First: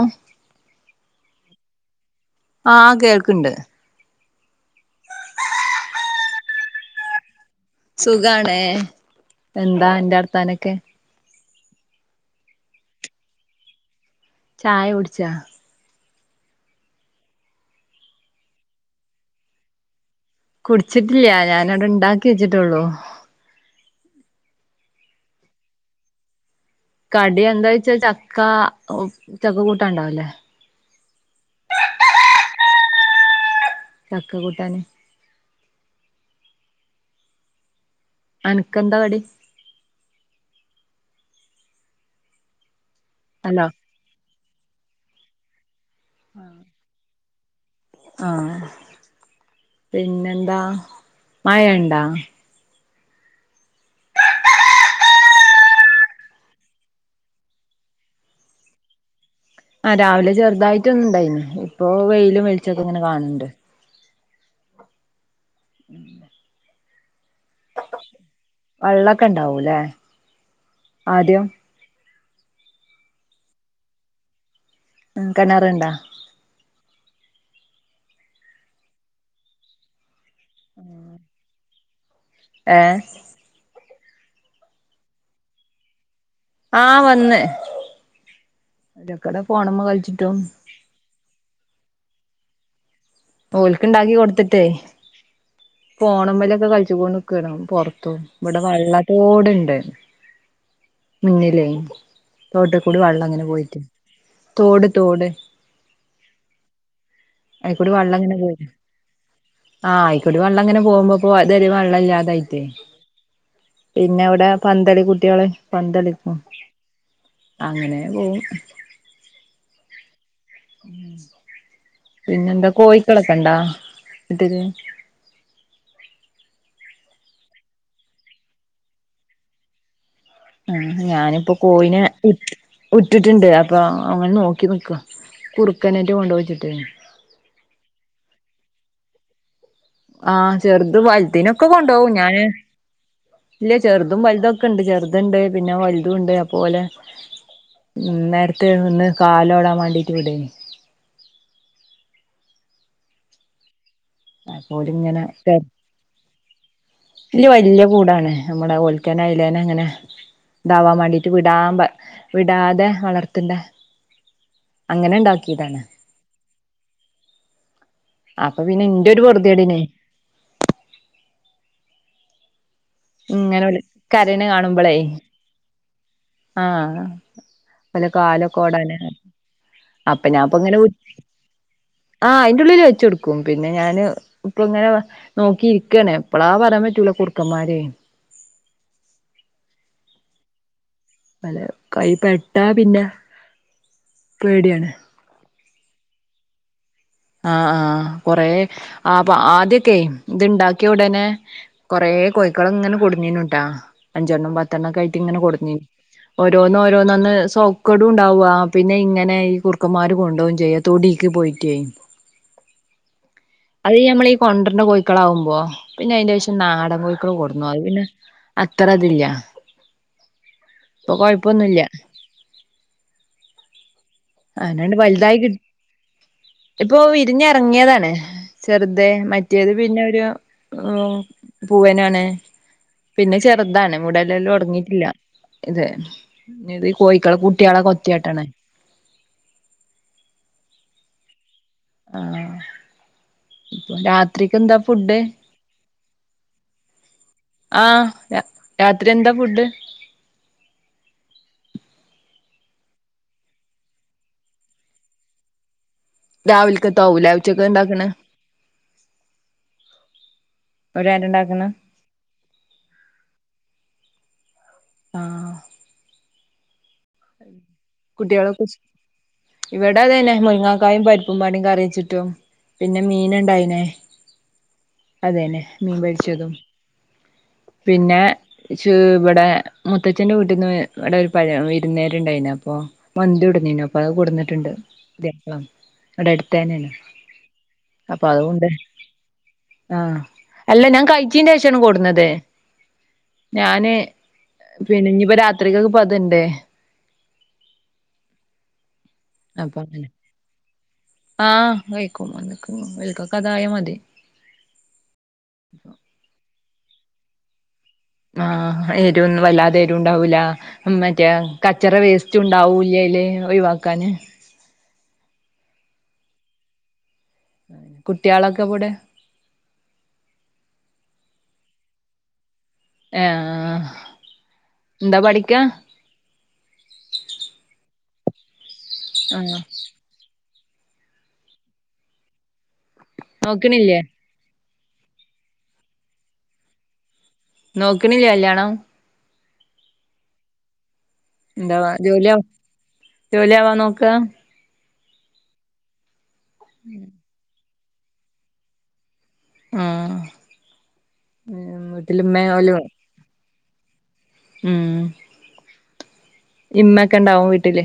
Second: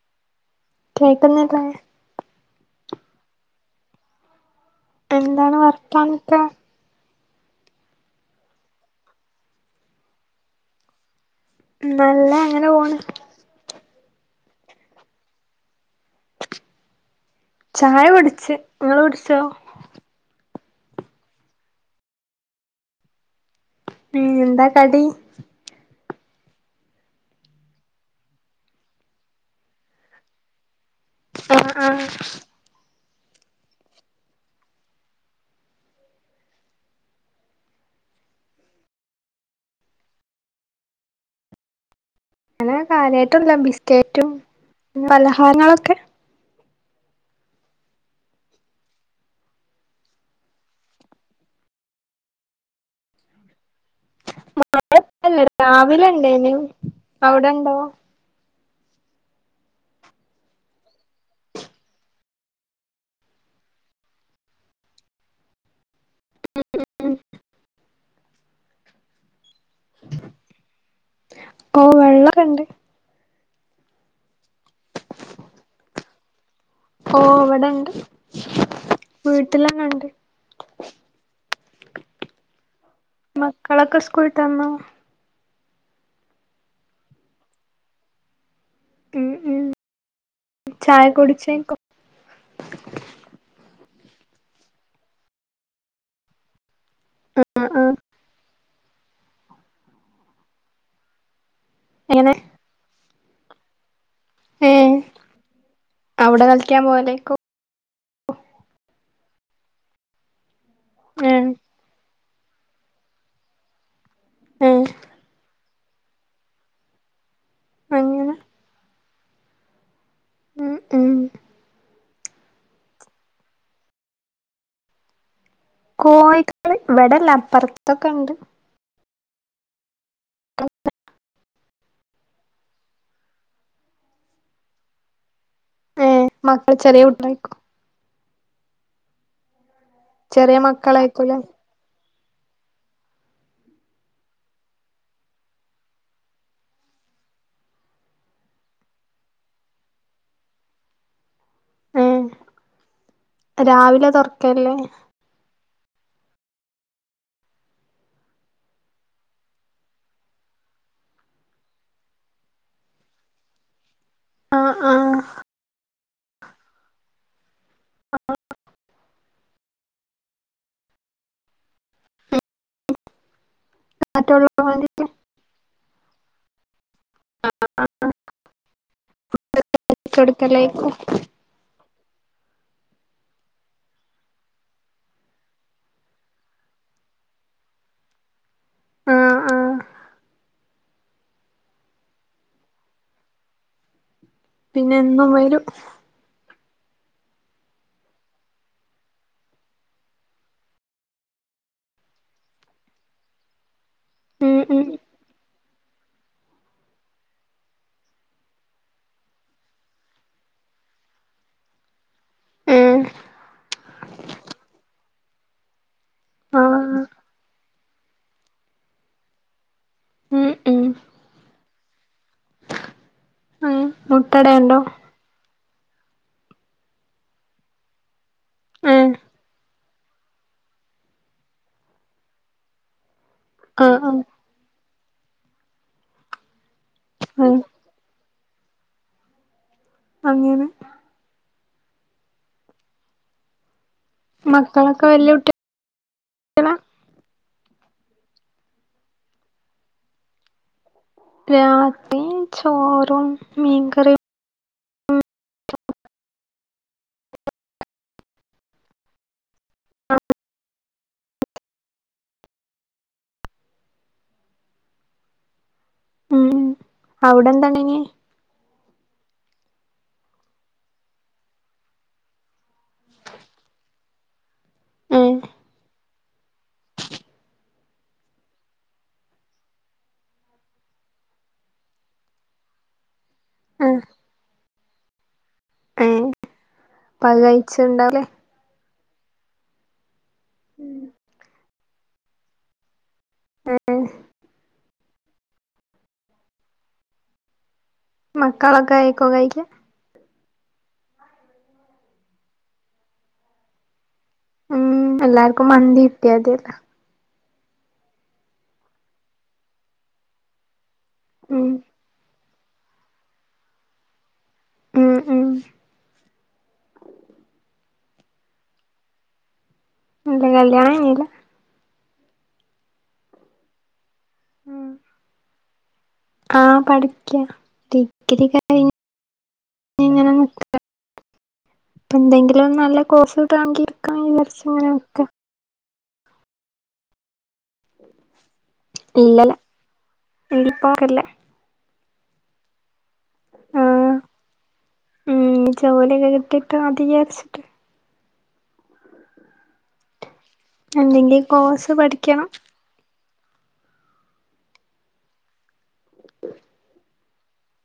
അം. കേൾക്കുന്നില്ലേ. ആഹ് കേൾക്കിണ്ട്. എന്താണ് വർത്താനൊക്കെ. സുഖാണെ എന്താ അന്റെ വർത്താനൊക്കെ. നല്ല അങ്ങനെ പോണ് ചായുട്ച്ചാ? ചായ കുട്ച്ച് നിങ്ങള് കുടിച്ചോ? കുടിച്ചിട്ടില്ല ഞാനവിടെ ഇണ്ടാക്കി വെച്ചിട്ടുള്ളൂ. ഉം എന്താ കടി? കടി എന്താ വെച്ചാ ചക്ക ഏഹ് ചക്ക കൂട്ടാൻ ഉണ്ടാവൂലെ? അഹ് ആഹ്. ചക്ക കൂട്ടാന്. അനക്കെന്താ കടി? അങ്ങനെ കാര്യമായിട്ടുല്ല അല്ലോ ബിസ്ക്കറ്റും പലഹാരങ്ങളൊക്കെ ആഹ് ആഹ് പിന്നെന്താ മഴ ഇണ്ടാ? മഴല്ല രാവില ഉണ്ടേന് അവിടെണ്ടോ? ആഹ് രാവിലെ ചെറുതായിട്ട് ഒന്ന് ഇണ്ടായിന് ഇപ്പോ വെയിലും വെളിച്ചൊക്കെ ഇങ്ങനെ കാണിണ്ട്. ഉം ഉം ഉം ഉം. വെള്ളോക്കെ ഉണ്ടാവൂല്ലേ ആദ്യം. ഓ വെള്ളൊക്കെ ഇണ്ട്? ഉം കെനറുണ്ടാ? ഓ ഇവിടെണ്ട് വീട്ടിലന്നെ ഇണ്ട്. ഉം. ഏഹ്. മക്കളൊക്കെ സ്കൂളിട്ടന്നോ? ആഹ് വന്ന് ഉം അയ്ന്റിക്കൂടെ ഉം ഫോണിമ്മെ കളിച്ചിട്ടും ചായ കുടിച്ചേഞ്ഞിട്ടും. ഓൽക്കിണ്ടാക്കി കൊടുത്തിട്ടേ. ഫോണുമ്മലൊക്കെ കളിച്ച് കൊണ്ട് നിക്കെനു ആഹ് ആഹ് പുറത്തും ഇവിടെ വെള്ളറ്റോടുണ്ട് മുന്നില്. എങ്ങനെ? തോട്ട്ക്കൂടി വള്ളം ഇങ്ങനെ പോയിട്ട് തോട് ഏഹ് തോട്. അവിടെ കളിക്കാൻ പോവലേയ്ക്കും. അയിക്കൂടി വെള്ളം ങ്ങനെ പോരും ആഹ് ആയിക്കോടി വെള്ളം അങ്ങനെ പോകുമ്പോ പ്പം ഏഹ് അതരെ വെള്ളം ഇല്ലാതായിട്ടേ പിന്നെ ഇവിടെ ഏഹ് പന്തളി കുട്ടികള് പന്തളിക്കും അങ്ങനെ പോം ഉം ഉം പിന്നെന്താ കോഴിക്കളൊക്കെ ഇണ്ടാ ഇട്ടര് കോഴിക്കൾ ഇവിടെല്ല അപ്പുറത്തൊക്കെ ഉണ്ട് ആഹ് ഞാനിപ്പോ കോയിനെ ഉറ്റിട്ടുണ്ട് അപ്പൊ അങ്ങനെ നോക്കി നക്കോ ഏ കുറുക്കനെറ്റോ കൊണ്ടോ വൃച്ചിട്ട് [unintelligible] ആഹ് ചെറിയ ചെറുത് മക്കളായിക്കൂലേ വലുതിനൊക്കെ കൊണ്ടോവും ഞാന് ഇല്ല ചെറുതും വലുതും ഒക്കെ ഇണ്ട് ചെറുത്ണ്ട് പിന്നെ വലുതും ഇണ്ട് അപ്പോ ഓലെ മ്മ് നേരത്തെ ഒന്ന് കാലോടാൻ വേണ്ടീട്ട് വിടേനു ഏഹ് രാവിലെ തൊറ ഓലിങ്ങനെ [unintelligible] ഈല് വല്ല്യ കൂടാണ് നമ്മുടെ ഓൽക്കനെ അയിലേനെ അങ്ങനെ ഇതാവാന് വേണ്ടിട്ട് വിടാൻ വിടാതെ വളർത്തണ്ടേ ആ ആ അങ്ങനെ ഇണ്ടാക്കിയതാണ് ആഹ് അപ്പൊ പിന്നെ ന്റെ ഒരു പൊറതിയടിന് ഇങ്ങനോല് കരയണ മറ്റുള്ളവർക്ക് വേണ്ടി കാണുമ്പോള് ആഹ് പിന്നെ കാലൊക്കോടാന് ഇട്ട് അപ്പം ഞാന്പ്പൊ ഇങ്ങനെ കൊടുക്കലായിക്കും വിട്ട് ആഹ് അയിന്റുള്ളില് വെച്ച് കൊട്ക്കും പിന്നെ ഞാന് ഇപ്പം ഇങ്ങനെ നോക്കിയിരിക്കണ് എപ്പളാ പറയാൻ പറ്റൂല കുറുക്കന്മാര് ആ ആ അല്ല കൈ പെട്ട പിന്നെ പേടിയാണ് പിന്നെ എന്നും വരു ആഹ് ആഹ് കൊറെ ആപ്പ ആദ്യൊക്കെ ഇത്ണ്ടാക്കിയ ഉടനെ കൊറേ കോഴിക്കള് ഇങ്ങനെ കൊടുന്നീനുട്ടാ അഞ്ചെണ്ണം ഉം ഉം പത്തെണ്ണം ഒക്കെ ആയിട്ട് ഇങ്ങനെ കൊടുന്നീന് ഓരോന്ന് ഓരോന്ന് അന്ന്സൗക്കടു ണ്ടാവുവ പിന്നെ ഇങ്ങനെ ഈ കുറുക്കന്മാര് കൊണ്ടോവു ചെയ്യും തൊടീക്ക് പോയിട്ടെ ഏ അത് നമ്മളീ കൊണ്ടറ്ന്ന കോഴിക്കളാകുമ്പോ പിന്നെ അയിന്റെ ശേഷം ആ നാടൻ കോഴിക്കള് കൊടന്നു അത് പിന്നെ അത്ര അതില്ല ഉം ഉം ഇപ്പൊ കൊഴപ്പൊന്ന് ഇല്ല ഉം മുട്ടടയുണ്ടോ അങ്ങനാണ്ട് വലുതായി കിട്ടി ഇപ്പൊ വിരിഞ്ഞ് ഇറങ്ങിയതാണ് ഏ ചെറുതെ മറ്റേത് പിന്നെ ഒരു ഓഹ് പൂവനാണ് പിന്നെ ആ ചെറുതാണ് ആ മൂടല്ലല്ലും ഒടങ്ങിട്ടില്ല ഇതെ ഇത് കോഴിക്കള ആ കുട്ടികളെ കൊത്തിയാട്ടാണ് അങ്ങനെ ആഹ് ഇപ്പോ രാത്രിക്ക് എന്താ മക്കളൊക്കെ ഫുഡ് വല്യ കുട്ടികളാ ആഹ് രാ രാത്രി എന്താ ഫുഡ് രാത്രി ചോറും മീൻകറിയും രാവില്ക്കത്താവൂലെ ഉച്ചക്കെ ഇണ്ടാക്കണെ ഒരാര് ഇണ്ടാക്കണ് ആഹ് അവിട എന്താണ് എനി കുട്ടികൾ സ്ക്ക ഇവിടെ അതന്നെ മുരിങ്ങാക്കായും പരിപ്പും പാടിയും കറി വെച്ചിട്ടോ പിന്നെ മീൻ ഇണ്ടായിനെ ഏ അതന്നെ മീൻ പൊരിച്ചതും പിന്നെ ജ്ജ് ഇവിടെ മുത്തച്ഛന്റെ വീട്ടിന്ന് ഇവിട ഒരു പഴയ വിരുന്ന്ക്കാര് ഇണ്ടായിന് അപ്പൊ മന്തി കൊടുന്നേനു അപ്പ ആഹ് അത് കൊടന്നിട്ടുണ്ട് വെക്കളാണ് ഏഹ് ഇവിടെ അടുത്തന്നെയാണ് അപ്പ അത് കഴിച്ചുണ്ടാവൂലേ അപ്പൊ അതുണ്ട് ആഹ് അല്ല ഞാൻ കയ്ച്ചീന്റെ ശേഷാണ് കൊടുന്നത് ഞാന് പിന്നെ ഇനിയിപ്പോ രാത്രികൊക്കെ ഇപ്പ അതിണ്ട് മക്കളൊക്കെ കയിക്കോ കയില് അപ്പൊ അങ്ങനെ ആഹ് കഴിക്കും മക്കൾകൊക്കെ അതായ മതി മ്മ് എല്ലാർക്കും മന്തി കിട്ടിയ മതിയല്ലോ ആഹ് എരു ഒന്നും വല്ലാതെ എരുണ്ടാവൂല മറ്റേ ഉം കച്ചറ വേസ് റ്റും ഉണ്ടാവൂല്ലയ്ല് ഒഴിവാക്കാന് ഉം ഉം കുട്ടിയാളക്കെ എവ്ടെ ഇല്ല കല്യാണം കേയ്നില്ലാ ഏഹ് ആഹ് എന്താ പഠിക്കാ ആഹ് പഠിക്ക്യാ ഡിഗ്രി കയ് ആഹ് ഇങ്ങനെ നിക്കാ എന്തെങ്കിലും നല്ല കോസ് കിട്ടാണങ്കി നോക്കണില്ലേ ഇടക്ക അങ്ങന നിക്കാ നോക്ക്ണില്ലേ കല്യാണം ഇല്ലല്ലാ [unintelligible] പ്പോക്ക്ല്ല എന്തവാ ജോലിയ ജോലി ആവാ നോക്കാ ആഹ് ഉം ജോലിക്കെ കിട്ടീട്ട് മതിയിവിയരിച്ചു ആ എന്തെങ്കിലും കോഴ്സ് ഇതില് പഠിക്കണം മ്മേവലും ഉം [inaudible] ഇമ്മക്കെണ്ടാവും വീട്ടില്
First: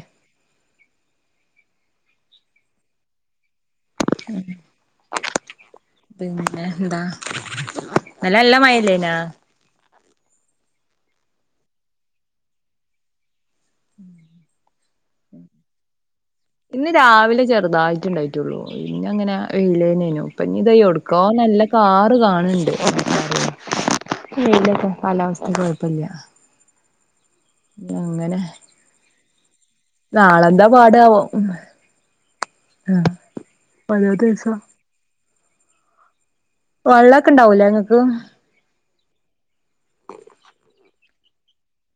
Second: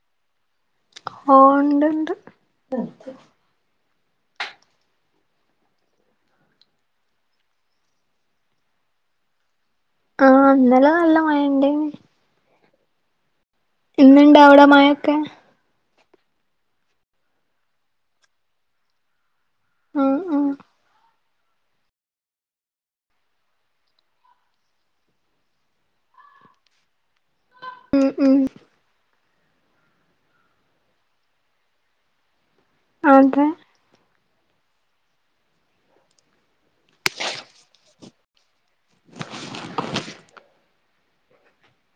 ഓ ഇണ്ട് ഇണ്ട് പിന്നെ എന്താ നല്ല നല്ല മഴല്ലേനാ ആഹ് ഇന്നലെല്ല നല്ല മയണ്ടേനു ഇന്ന്ണ്ടാ അവ്ടെ മയക്കെ ഇന്ന് രാവിലെ ചെറ്തായിട്ട് ഇണ്ടായിട്ടോള്ളൂ പിന്നെങ്ങനെ ഉം വയ്ലേനേനു ഉം ഇപ്പനിദാ എവ്ട്ക്കോ നല്ല കാറ് കാണണ്ട് വെയ്ലാപ്പോ കാലാവസ്ഥ കൊഴ്പ്പല്ല്യ ന്ന ഉം ഉം അങ്ങനെ നാളെന്താ പാടവോ ആഹ് അതെ പതിനൊന്നീസം വള്ളക്കെ ഇണ്ടാവൂലേ ഇങ്ങക്ക് [inaudible]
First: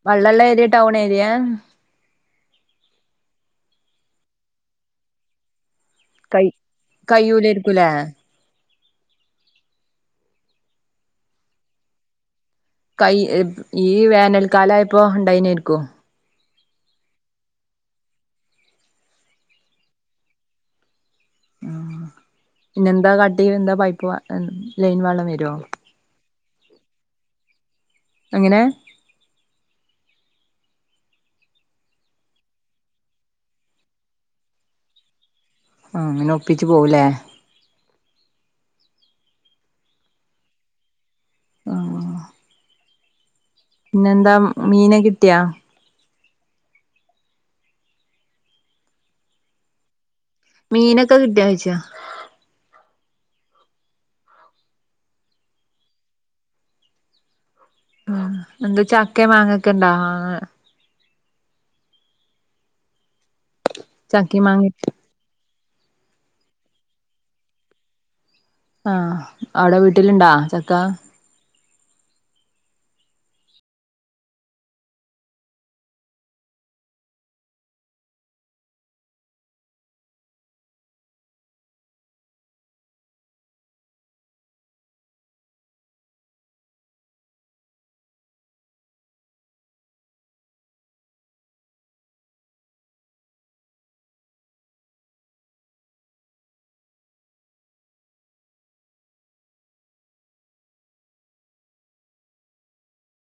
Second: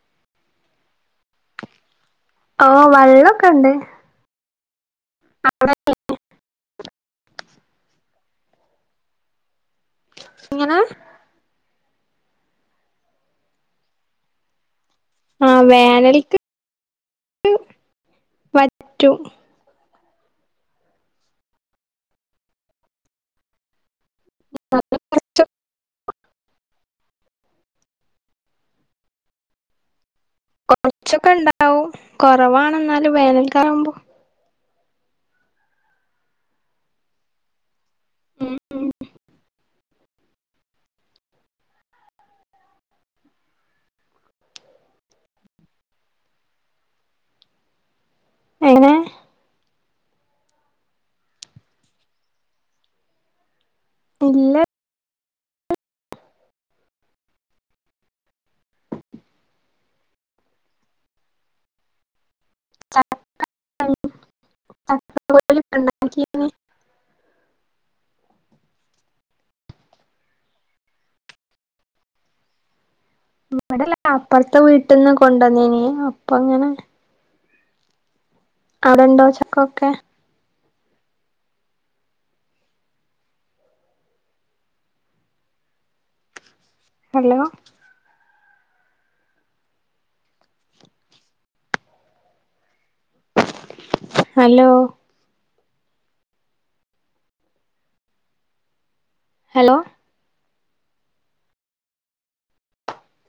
വള്ളല്ലേ ഏരിയെ ടൗൺ ഏരിയെ ഓഹ് വള്ളക്കെണ്ട് [unintelligible] കൈ കയ്യൂലേര്ക്കൂലെ എങ്ങന കൈ ഈ വേനൽ കാലായപ്പോ ഇണ്ടാ ആഹ് വേനൽക്ക് ക്ക് വറ്റും ആഹ് പിന്നെന്താ കാട്ടി എന്താ പൈപ്പ് വ ലൈൻ വെള്ളം കൊറച്ച് വരോ എങ്ങനെ കൊറച്ചൊക്കെ ഇണ്ടാവും കൊറവാണെന്നാലും വേനൽക്കാവുമ്പോ ആഹ് അങ്ങനെ ഒപ്പിച്ച് പോവുല്ലേ ഉം മ്ഹ് ആഹ് പിന്നെന്താ മീന് കിട്ടിയാ എങ്ങനെ മീനൊക്കെ കിട്ടിയാ ചോയ്ച്ചാ ഇല്ല ആഹ് എന്ത്‌ ചക്കേ മാങ്ങേക്ക ഇണ്ടാ മാങ്ങ ചക്ക ചാക്കേം മാങ്ങേം [unintelligible] [unintelligible] ആഹ് അവിടെ വീട്ടിലുണ്ടാ ചക്ക ഇവടല്ല അപ്പറത്തെ വീട്ട്ന്ന് കൊണ്ടു വന്നേന് അപ്പ അങ്ങനെ അടെണ്ടോ ചക്കൊക്കെ ഹലോ ഹലോ ഹലോ